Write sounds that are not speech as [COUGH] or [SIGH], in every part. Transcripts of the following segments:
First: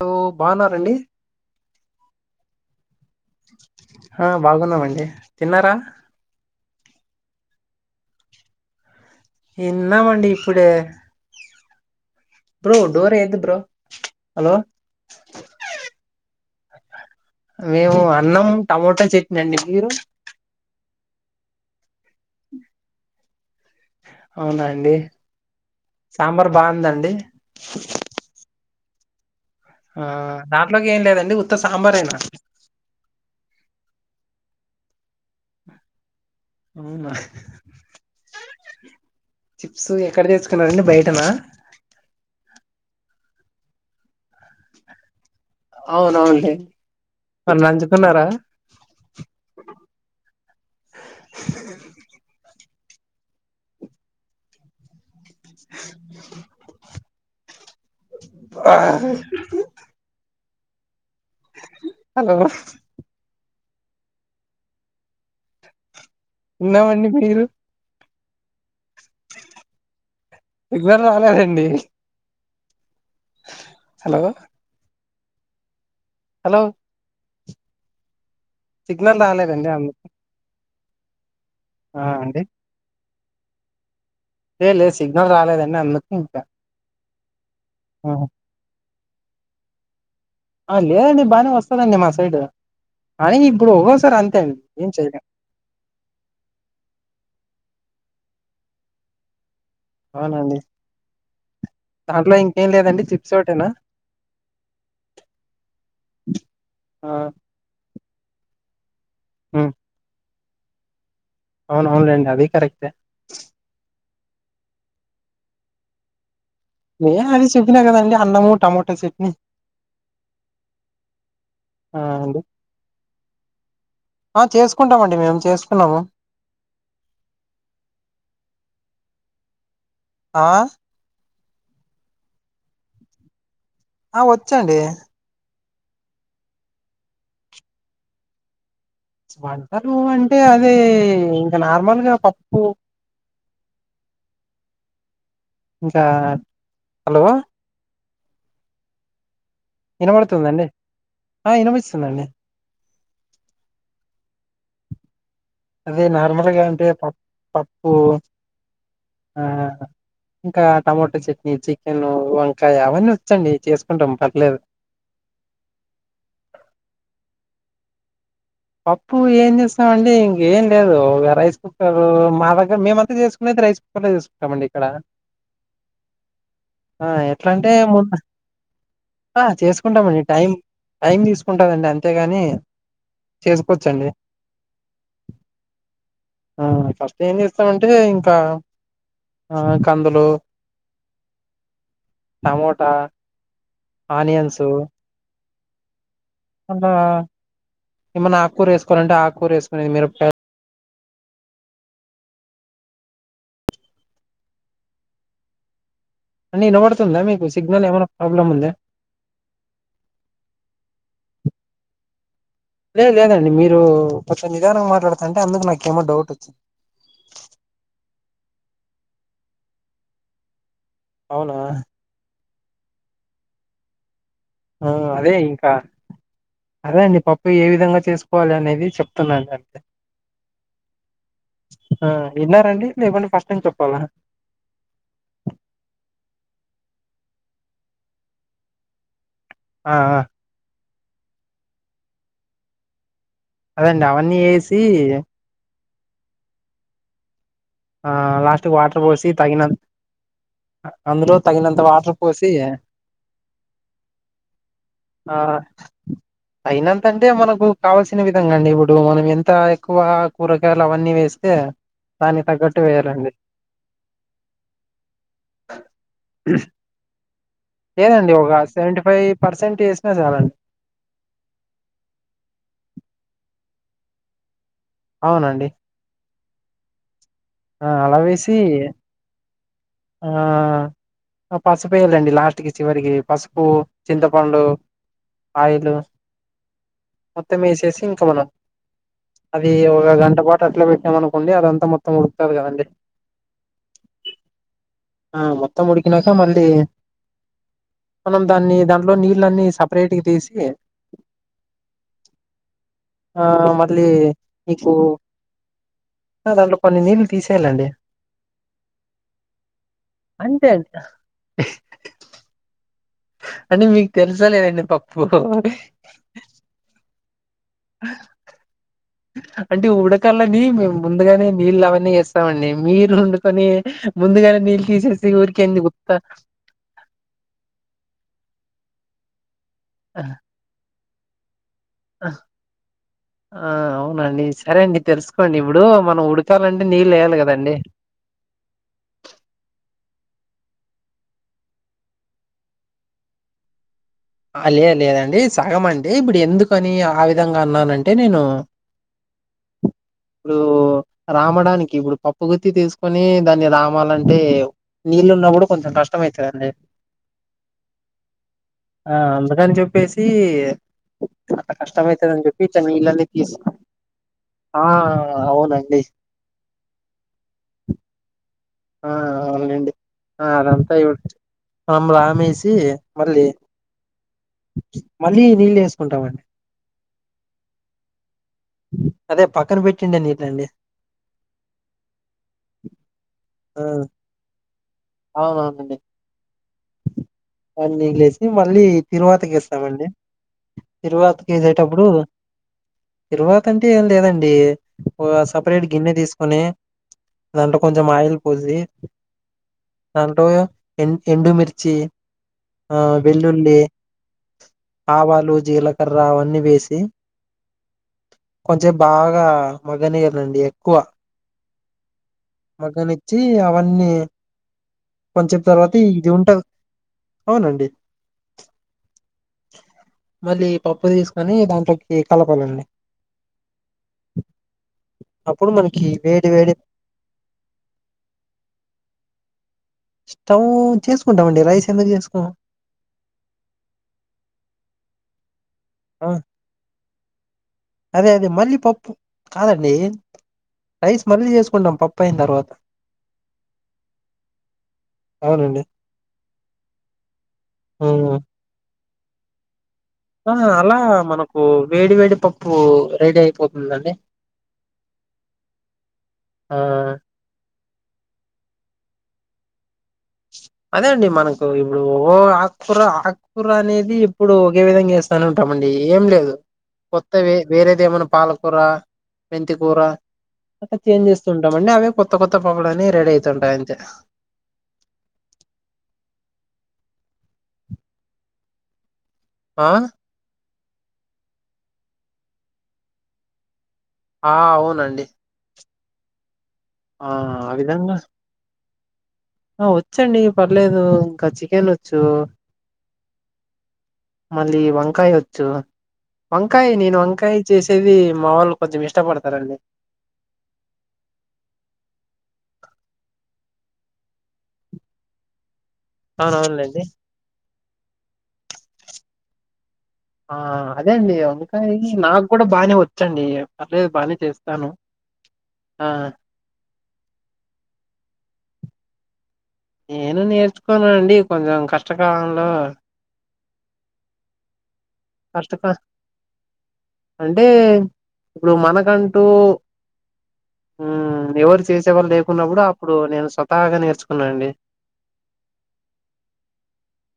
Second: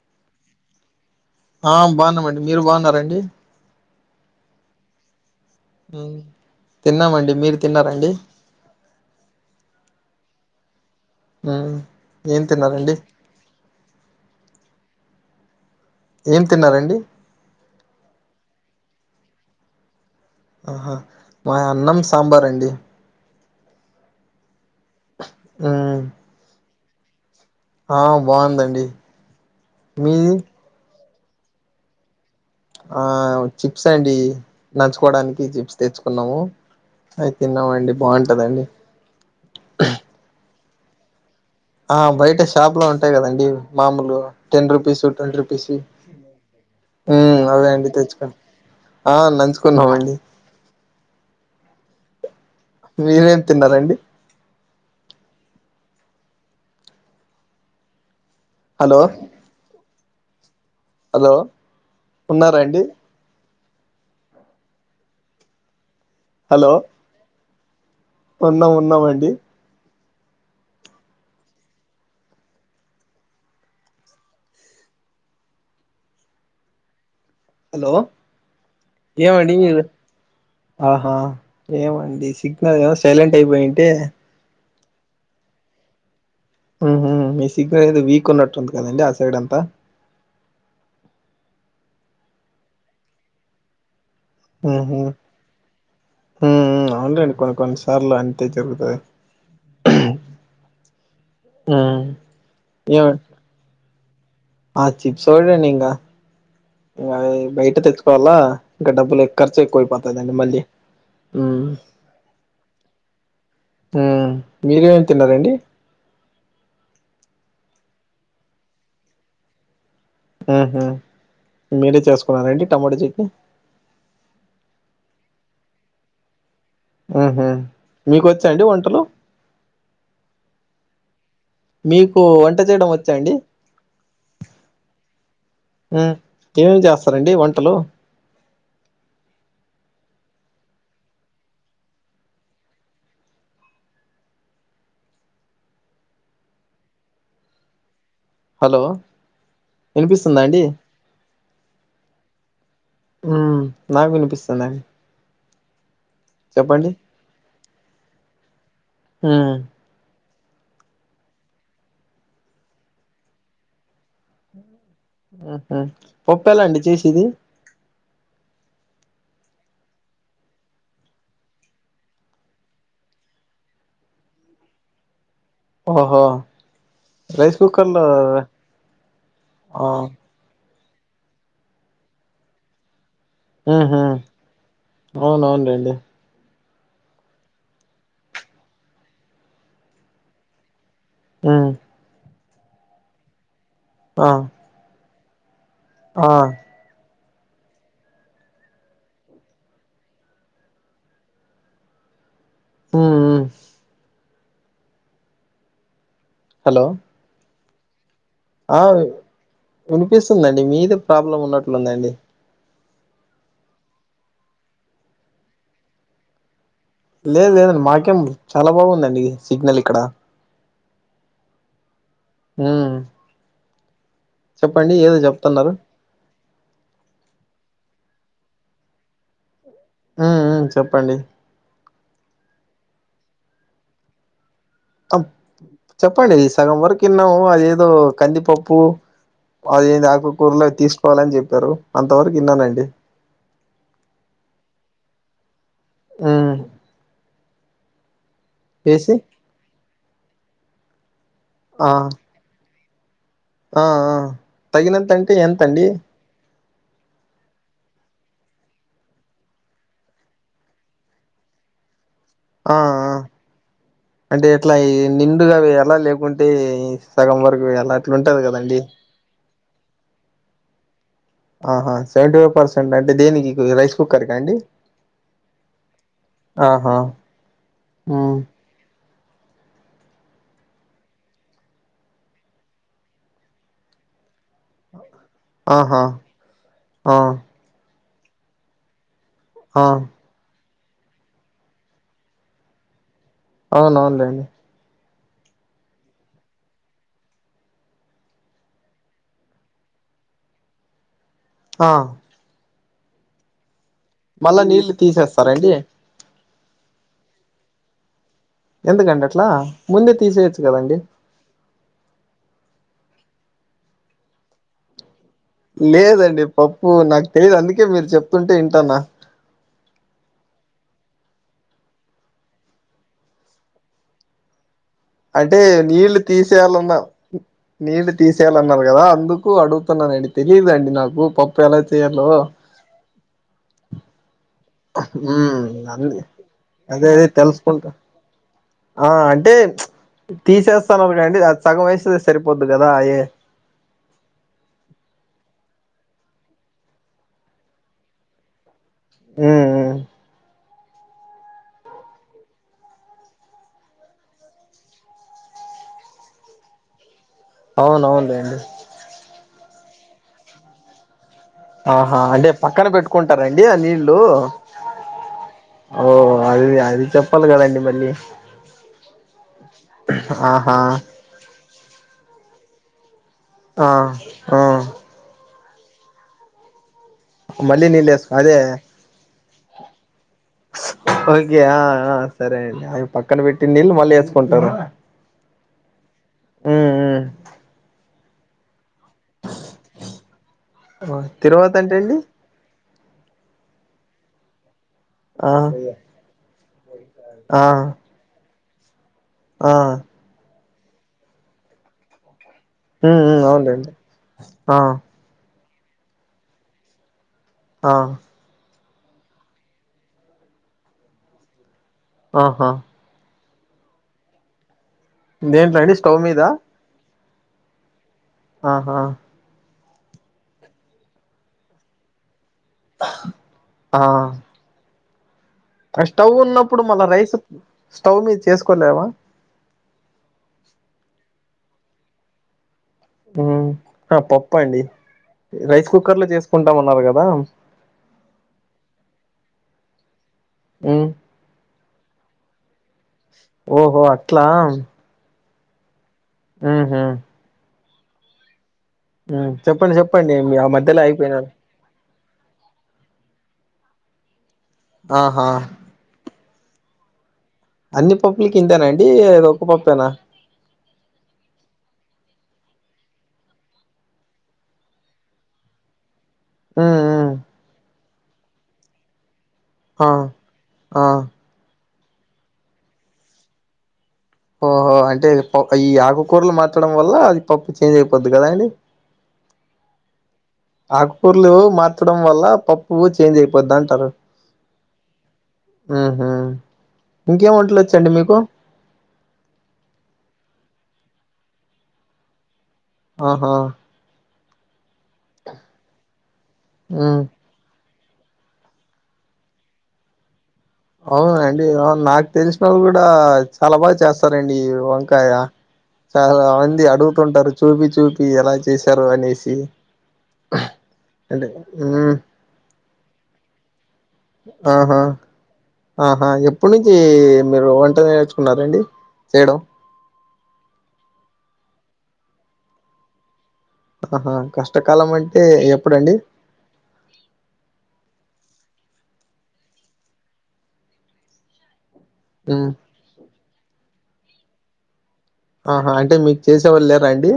So బాగున్నరండి ఆ బాగున్నామండి మీరు బాగున్నరండి ఆ బాగున్నామండి తిన్నారా తిన్నామండి మీరు తిన్నారండి ఇన్నామండి ఇప్పుడే మ్ బ్రో డోర్ ఏయద్దు బ్రో. హలో. ఏం తిన్నారండి. మేము అన్నం టమోటా చట్నీ అండి మీరు. ఆహా మాదీ అన్నం సాంబార్ అండి. అవునా అండి. ఊ సాంబార్ బాగుందాఅండి ఆ బాగుందండి. ఆ మీది దాంట్లోకి ఏం లేదండి ఉత్త సాంబారేనా. ఆ చిప్స్ అండి, నంచుకోవడానికి చిప్స్ తెచ్చుకున్నాము. అవునా అవి తిన్నామండి బాగుంటదండి చిప్స్ ఎక్కడ తెసుకున్నారండి బయటనా. ఆ బయట షాప్ లో ఉంటాయి కదండి మామూలు టెన్ రూపీస్ ట్వంటి రూపీ. స్ అవునవునులే ఊ మరి అదే అండి నంచుకున్నారా తెచ్చుకున్నాం ఆ నంచుకున్నామండి. మీరేం తిన్నారండి. హలో అబ్బా. హలో హలో ఉన్నార అండి. హలో ఉన్నామండి మీరు. ఉన్నాం ఉన్నామండి సిగ్నల్ రాలేదండి. హలో. హలో. హలో సిగ్నల్ ఏమండి. రాలేదండి అందుకు ఆహా ఆ ఏమండే అండి సి. ఉందో లేవో సైలెంట్ అయిపోయింటే. హే లే లేదు సిగ్నల్ రాలేదని అందుకు ఇంకా. మీ సిగ్నల్ ఏది వీక్ ఉన్నట్టుంది కదండి ఆ సైడ్ అంతా. ఆ లేదండి బాగానే వస్తదండి మా సైడ్ అయినా ఇప్పుడు ఒక్కోసారి అంతే అండి. ఏం చేయకండి. ఊఉ అవునులేండి కొన్ని కొన్ని సార్లు అంతే జరుగుతది. అవునండి ఉ దాంట్లో ఇంకేం ఏ లేదండి చిప్స్ ఒకటేనా ఆ చిప్స్ ఒకటేనండి ఇంకా ఆ ఇకా అయి బయట తెచ్చుకోవాలా. ఇంకా డబ్బులు ఎక్ ఖర్చు ఎక్కువ అయి పోతాది అండి మళ్ళి. అవునవును లేండి అదది కరెక్టే. ఊ. మీరు ఏమేమి తిన్నారండి. హే అన్ని సింపులే కదండి అన్నము టమోటా చట్నీ. ఊఉ మీరే చేసుకోవాలా అండి టమాటా చెట్నీ. ఆ చేసుకుంటామండి మేము చేసుకున్నాము. హుహు మీకు వచ్చాఅండి వంటలు. ఆ మీకు వంట చేయడం వచ్చా అండి. ఆ వచ్చండి. ఉ ఏమేమ్ చేస్తారండి వంటలు. వంటలు అంటే అదే ఇంకా నార్మల్గా పప్పు. ఇంకా హలో. హలో ఇనపడుతుంద అండి. ఆ ఇనిపిస్తుందండి ఉ నాకు వినిపిస్తలే. అదే నార్మల్గా అంటే పప్పు పప్పు ఉ ఆ ఇంకా టమాటా చట్నీ చికెన్ వంకాయ అవన్నీ వచ్చండి చేసుకుంటాం పర్లేదు ఆహ ఒక్కలండి చేసేది పప్పు ఏం చేస్తామండి ఇంకేం లేదు ఆ రైస్ ఆగో మా దగ్గర మేమంతా చేసుకునేది రైస్ కుక్కర్లో చేసుకుంటాంమండి ఇక్కడ ఓహో ఆ రైస్ ఎట్లాంటే కుక్కర్ లో ముందు ఆ చేసుకుంటామండి టైం టైం తీసుకుంటదండి అంతేగాని ఉహు చేసుకోవచ్చండి అవునా నండి ఆ ఫస్ట్ ఏం చేస్తామంటే ఇంకా ఆ కందులు ఉ టమాటా ఆ ఆనియన్సు ఆ అలా ఏమన్నా ఆకుకూర వేసుకోవాలంటే ఆకూర వేసుకునేది మీరపకాయలు ఉ అండి హలో వినబడుతుందా మీకు సిగ్నల్ ఏమై ప్రాబ్లమ్ ఉందా ఆ వినిపిస్తుందండి మీదే ప్రాబ్లం ఉన్నట్లుందండి లే లేదండి మీరు కొంచెం నిధాంగా మాట్లాడుతుంటే అందుకు నాకేమో డౌట్ వచ్చింది లేదు లేదండి మాకేం చాలా బాగుందండి సిగ్నల్ ఇక్కడ అవునా ఉ ఆ అదే చెప్తున్నారు ఇంకా అదే అండి పప్పు ఏ విధంగా చేసుకోవాలి అనేది చెప్తున్నాండి అంతే ఉ ఉ చెప్పండి ఆ విన్నారండి లేకుంటే ఫస్ట్ నుంచి చెప్పాలా ఆ చెప్పండి సగం వరకు విన్నాము అది ఏదో కందిపప్పు అది ఆ ఏదో ఆ ఆకుకూరలే తీసుకోవాలని చెప్పారు అంత వరకు విన్నానండి అదండి అవన్నీ వేసి ఉ ఆ లాస్ట్ వాటర్ వేసి పోసి తగినంత అందులో తగినంత ఆ వాటర్ పోసి ఆ తగినంతంటే ఎంతండి తగినంతంటే మనకు కావల్సిన విధంగా అండి ఇప్పుడు మనం ఎంత ఎక్కువ కూరగాయలు అవన్నీ వేస్తే దానికి తగ్గట్టు వేయాలండి అ అంటే ఎట్లా ఈ నిండుగా వేయాలా లేకుంటే ఈ సగం వరకు ఎలా లేదండి అట్లుంటది ఒక కదండి సెవెంటీ ఫైవ్ పర్సెంట్ చేసినా చాలండి ఆహా సెవెంటీ ఫైవ్ పర్సెంట్ అంటే దేనికి రైస్ కుక్కర్కా అండి అవునండి ఆహా ఆ ఉమ్ అలావేసి ఆ పసుపు వేయాలండి లాస్ట్కి చివరికి పసుపు చింతపండు ఆయిలు ఆహా ఆ మొత్తం వేసేసి ఇంక మనం అది ఆ ఒక గంట పాటు అట్లా పెట్టామనుకోండి అదంతా మొత్తం ఉడుకుతాది కదండి అవునవునులేండి ఆ మొత్తం ఉడికినాక మళ్ళీ మనం దాన్ని దాంట్లో నీళ్ళన్నీ సపరేట్ గా తీసి. ఆ ఆ మళ్ళీ మళ్ళా నీకు నీళ్లు తీసేస్తారండి దాంలో కొన్ని నళ్లు తీసేయాలండి ఎందుకండి అట్లా ముందే తీసేయచ్చు అంతే అండి కదండి అంటే మీకు తెలుస లేదండి పప్పు లేదండి పప్పు నాకు తెలిదు అందుకే మీరు చెప్తుంటే వింటానా అంటే ఉడకల్లని మేము ముందుగానే నీళ్ళు అవన్నీ ఏస్తామండి మీరు వండుకొని ముందుగానే నీళ్ళ తీసేసి అంటే ఊరికే ఎందుకు ఉత్త నీళ్ళు తీసి యాలన్నా నీ తీసేయాలన్నారు కదా అందుకు అడుగుతున్నా నడితే లేదండి నాకు పప్పు ఎలా చేయాలో ఆ అవునండి సరే అండి తెలుసుకోండి మ్మ్ ఇప్పుడు అంది మనం ఉడకాలంటే అదే నీళ్ళు అదే వేయాలి కదండి తెలుసుకుంటా ఆ అంటే తీసేస్తన్నారు కాండి అది సగం వయసే సరిపోద్దు కదా అయ లేద లేదండి సగం అంటడి ఇప్పుడు ఎందుకని ఆ విధంగా అన్నానంటే నేను ఉ ఇప్పుడు రామడానికి ఇప్పుడు పప్పుగుత్తి తీసుకొని దాన్ని రామాలంటే. నీళ్ళలు ఉన్నప్పు కూడా కొంచెం కష్టం అవుతుందిండి. అవునవునులేండి. ఆ అందుకని చెప్పేసి. అట్లా కష్టం ఆహా అయితదని అంటే చెప్పి ఇట్లా పక్కన నీళ్ళని తీసు పెట్టుకుంటారండి ఆ నీళ్ళ ఆ అవునండి ఓ. అది అది చెప్పాలి కదండి మళ్ళీ. ఆ అవునండి ఆ ఆహా అదంతా ఇ మామలు రామేసి మళ్ళీ ఆ ఆ. మళ్ళీ నీళ్ళు వేసుకుంటామండి. మళ్ళనిల్ లేసు అదే. అదే పక్కన పెట్టిండే నీళ్ళండి ఓకే ఆ ఆ సరే అండి. పక్కన పెట్టి ఆ నీళ్ళు మళ్ళీ వేసుకుంటారు‌. అవునవునండి అన్నిలేసి మళ్ళీ తిరువాతికి ఏస్తామండి. ఉమ్ తిరువాతికి తిరువాత అంటే ఏసేటప్పుడు. అండి తిరువాత అంటే ఏం లేదండి ఆ సపరేట్ గిన్నె తీసుకొని. ఆ దాంట్లో కొంచం ఆయిల్ పోసి. ఆ దాంట్లో యెన్ ఎండుమిర్చి. ఆ మ్ మ్ వెల్లుల్లి అవునులేండి ఆవాలు జీలకర్ర అవన్నీ వేసి. ఆ కొంచెం బాగా మగనిగండి ఎక్కువ. ఆహా. మగనిచ్చి అవన్నీ. కొని చెేపు దేంట్లో అండి తర్వాత స్టవ్ ఇది మీద ఉంటా అవునండి. ఆహా. మళ్ళీ పప్పు తీసుకొని దాంట్లోకి కలపాలండి. ఆ. అప్పుడు ఆ మనకి స్టవ్ వేడి వేడి ఉన్నప్పుడు మళ్ళ రైస్ స్టవ్ మీద చేసుకోలేవ స్టవ్ చేసుకుంటామండి రైస్ ఎందుకు చేసుకోమ్ ఉమ్ పప్పు అండి రైస్ కుక్కర్ లో చేసుకుంటాం అన్నారు గదా అదే అదే మళ్ళీ పప్పు కాదండి ఉమ్ రైస్ మళ్ళీ చేసుకుంటాం పప్పు అయిన తర్వాత ఓహో అట్ల అవునండి ఉహు ఉమ్ ఉమ్ చెప్పండి చెప్పండి ఆ మీ అలా మధ్యలో ఆగిపోయినారు మనకు వేడి వేడి పప్పు రెడీ అయిపోతుందండి ఆహా ఆ అన్ని పప్పుల కింతేనా అండి [UNINTELLIGIBLE] ఒక పప్పేనా అదే అండి మనకు ఇప్పుడు ఓ ఆక్కూర కూర అనేది ఇప్పుడు ఒకే విధంగ ఏస్తానే ఉంటామండి ఏం లేదు హ్మ్ కొత్త వేరేది ఏమన్నా పాలకూర మెంతికూర హ్మ్ ఆ అట్ల ఆ చేంజ్ ఉంటామండి అవే కొత్త కొత్త పొగడ అని రెడీ అయితుంటాయి అంతే ఓహో అంటే ఈ ఆకుకూరలు మార్చడం వల్ల అది పప్పు చేంజ్ అయిపోద్ది గదా అండి ఆ ఆకుకూర్లు మార్చడం వల్ల పప్పు చేంజ్ అయిపోద్ద అంటాన ఆ అవునండి ఆహా ఆ! ఇంకేమ్ ఆ వంటలు వచ్చండి విధంగా మీకు ఆ వచ్చండి పర్లేదు ఇకా చికెన్ వచ్చు ఆహా మళ్ళీ వంకాయ వచ్చు వంకాయ నేను వంకాయ్ చేసేది మా వాళ్ళు కొంచెం ఇష్టపడతారండి అవునా అండి అవు నాకు తెలిసిన వాళ్ళు గూడ చాలా బాగా చేస్తారండి ఈ వంకాయ చాల మంది అవునవునులేండి. అడుగుతుంటారు చూపి చూపి ఎలా చేసారు అనేసి ఆ అదే అండి అంటే అందుకని హ్మ్. నాకు గూడా బానే వచ్చండి పర్లేదు బానే చేస్తాను ఆ ఎప్పనుంచి మీరు వంట నేర్చుకున్నారండి చేయడం నేను నేర్చుకోన్నా అండి కొంచెం కష్టకాలంలో ఆహా కష్టకాల మం కష్టక అంటే ఇప్పుడు మనకంటూ ఉమ్ ఎవరు చేసేవాళ్ళు లేకున్న హ్మ్. గూడ అప్పుడు నేను స్వతహాగ నేర్చుకున్నా అండి ఆహా అంటే మీకు చేసేవాళ్ళు లేర అండి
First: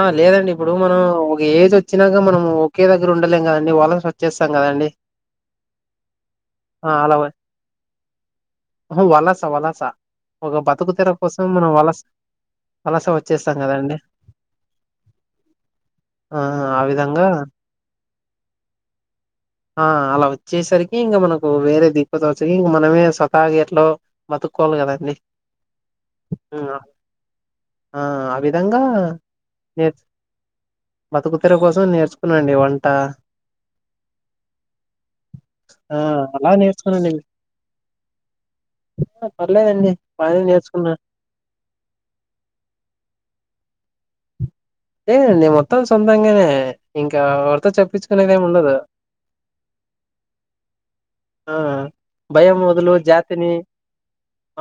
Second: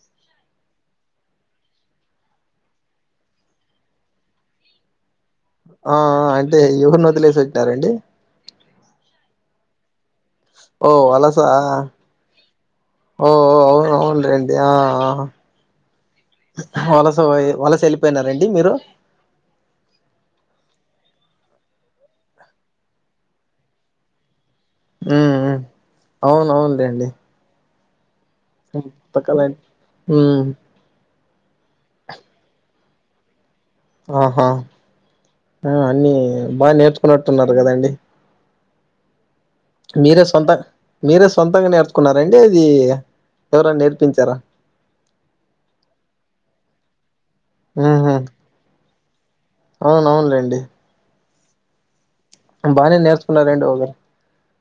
ఆ లేదండి ఇప్పుడు మనం ఒక ఏజ్ వచ్చినాక మనం ఒకే దగ్గర ఉండలేం గదండి వలస వచ్చేస్తాం గదండి ఆ అంటే ఎవర్ని వదిలేసి వచ్చారండి ఆహా వలస వలస ఒక ఓ బతుకుతెరువు కోసం వలసా? మనం వలస వలస ఓ ఓ వచ్చేస్తాం అవును గదండి అవునులేండి. ఆ ఆ ఆ వలస విధంగా వలస యెళ్ళిపోయినారండి మీరు ఆ అలా వచ్చేసరికి ఇంగ మనకు వేరే దిక్కుతోచక ఇంగ మనమే స్వతాహా గేట్లో బతుకోవాలి గదండి హ్మ్. హ్మ్. అవును అవునులేండి. ఆ అవి విధంగా పుస్తకాలం నే హ్మ్. బతుకు తెరువు కోసం నేర్చుకున్నానండి వంట ఆహా ఆ అన్ని అలా బాగ నేర్చుకున్నాండి నేర్చుకున్నట్టున్నారు గదండి పర్లేదండి మీరే బానే సొంతం నేర్చుకున్నా మీరే సొంతంగా నేర్ కున్నారండి ఈ ఎవరన్నా నేర్పించారా లేదండి మొత్తం సొంతంగానే ఇంకా ఎవరితో ఉహు చెప్పించుకునేది ఏమి ఉండదు అవునవునులేండి ఆ భయం వొదులు బానే జాతిని, నేర్చుకున్నారండి ఒకరు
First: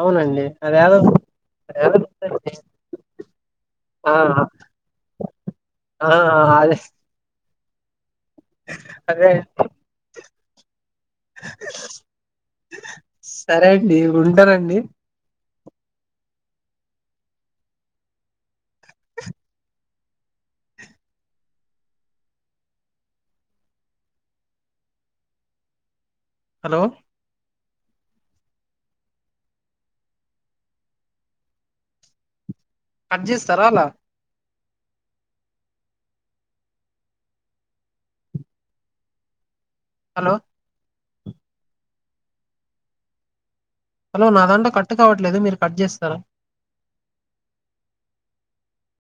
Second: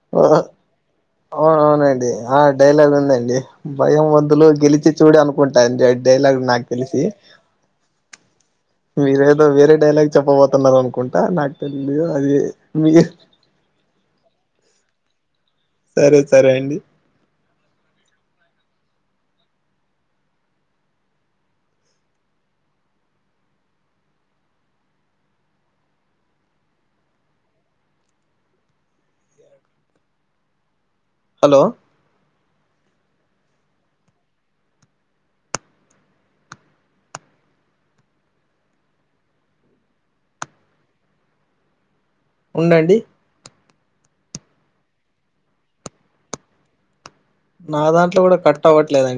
అవునండి అదెదో. అవున అవునండి ఆ డైలాగ్ ఉందండి భయం ఆ వదులు గెలిచి చూడు అను కుంటాయండి ఆ డైలాగ్ లు నాకు అదే తెలిసి. అదే మీరేదో, వేరే డైలాగ్ చెప్పబోతున్నారు అనుకుంటా నాకు తెలిదు అది. మీ ఎ సరే అండి ఉంటానండి. సరే సరే అండి. హలో. హలో కట్చేస్తారా అలా. హలో ఉండండి. హలో నా దాంట్లో కట్టు కావట్లేదు మీరు కట్ చేస్తారా నా దాంట్లో కూడా కట్ అవ్వట్లేదండి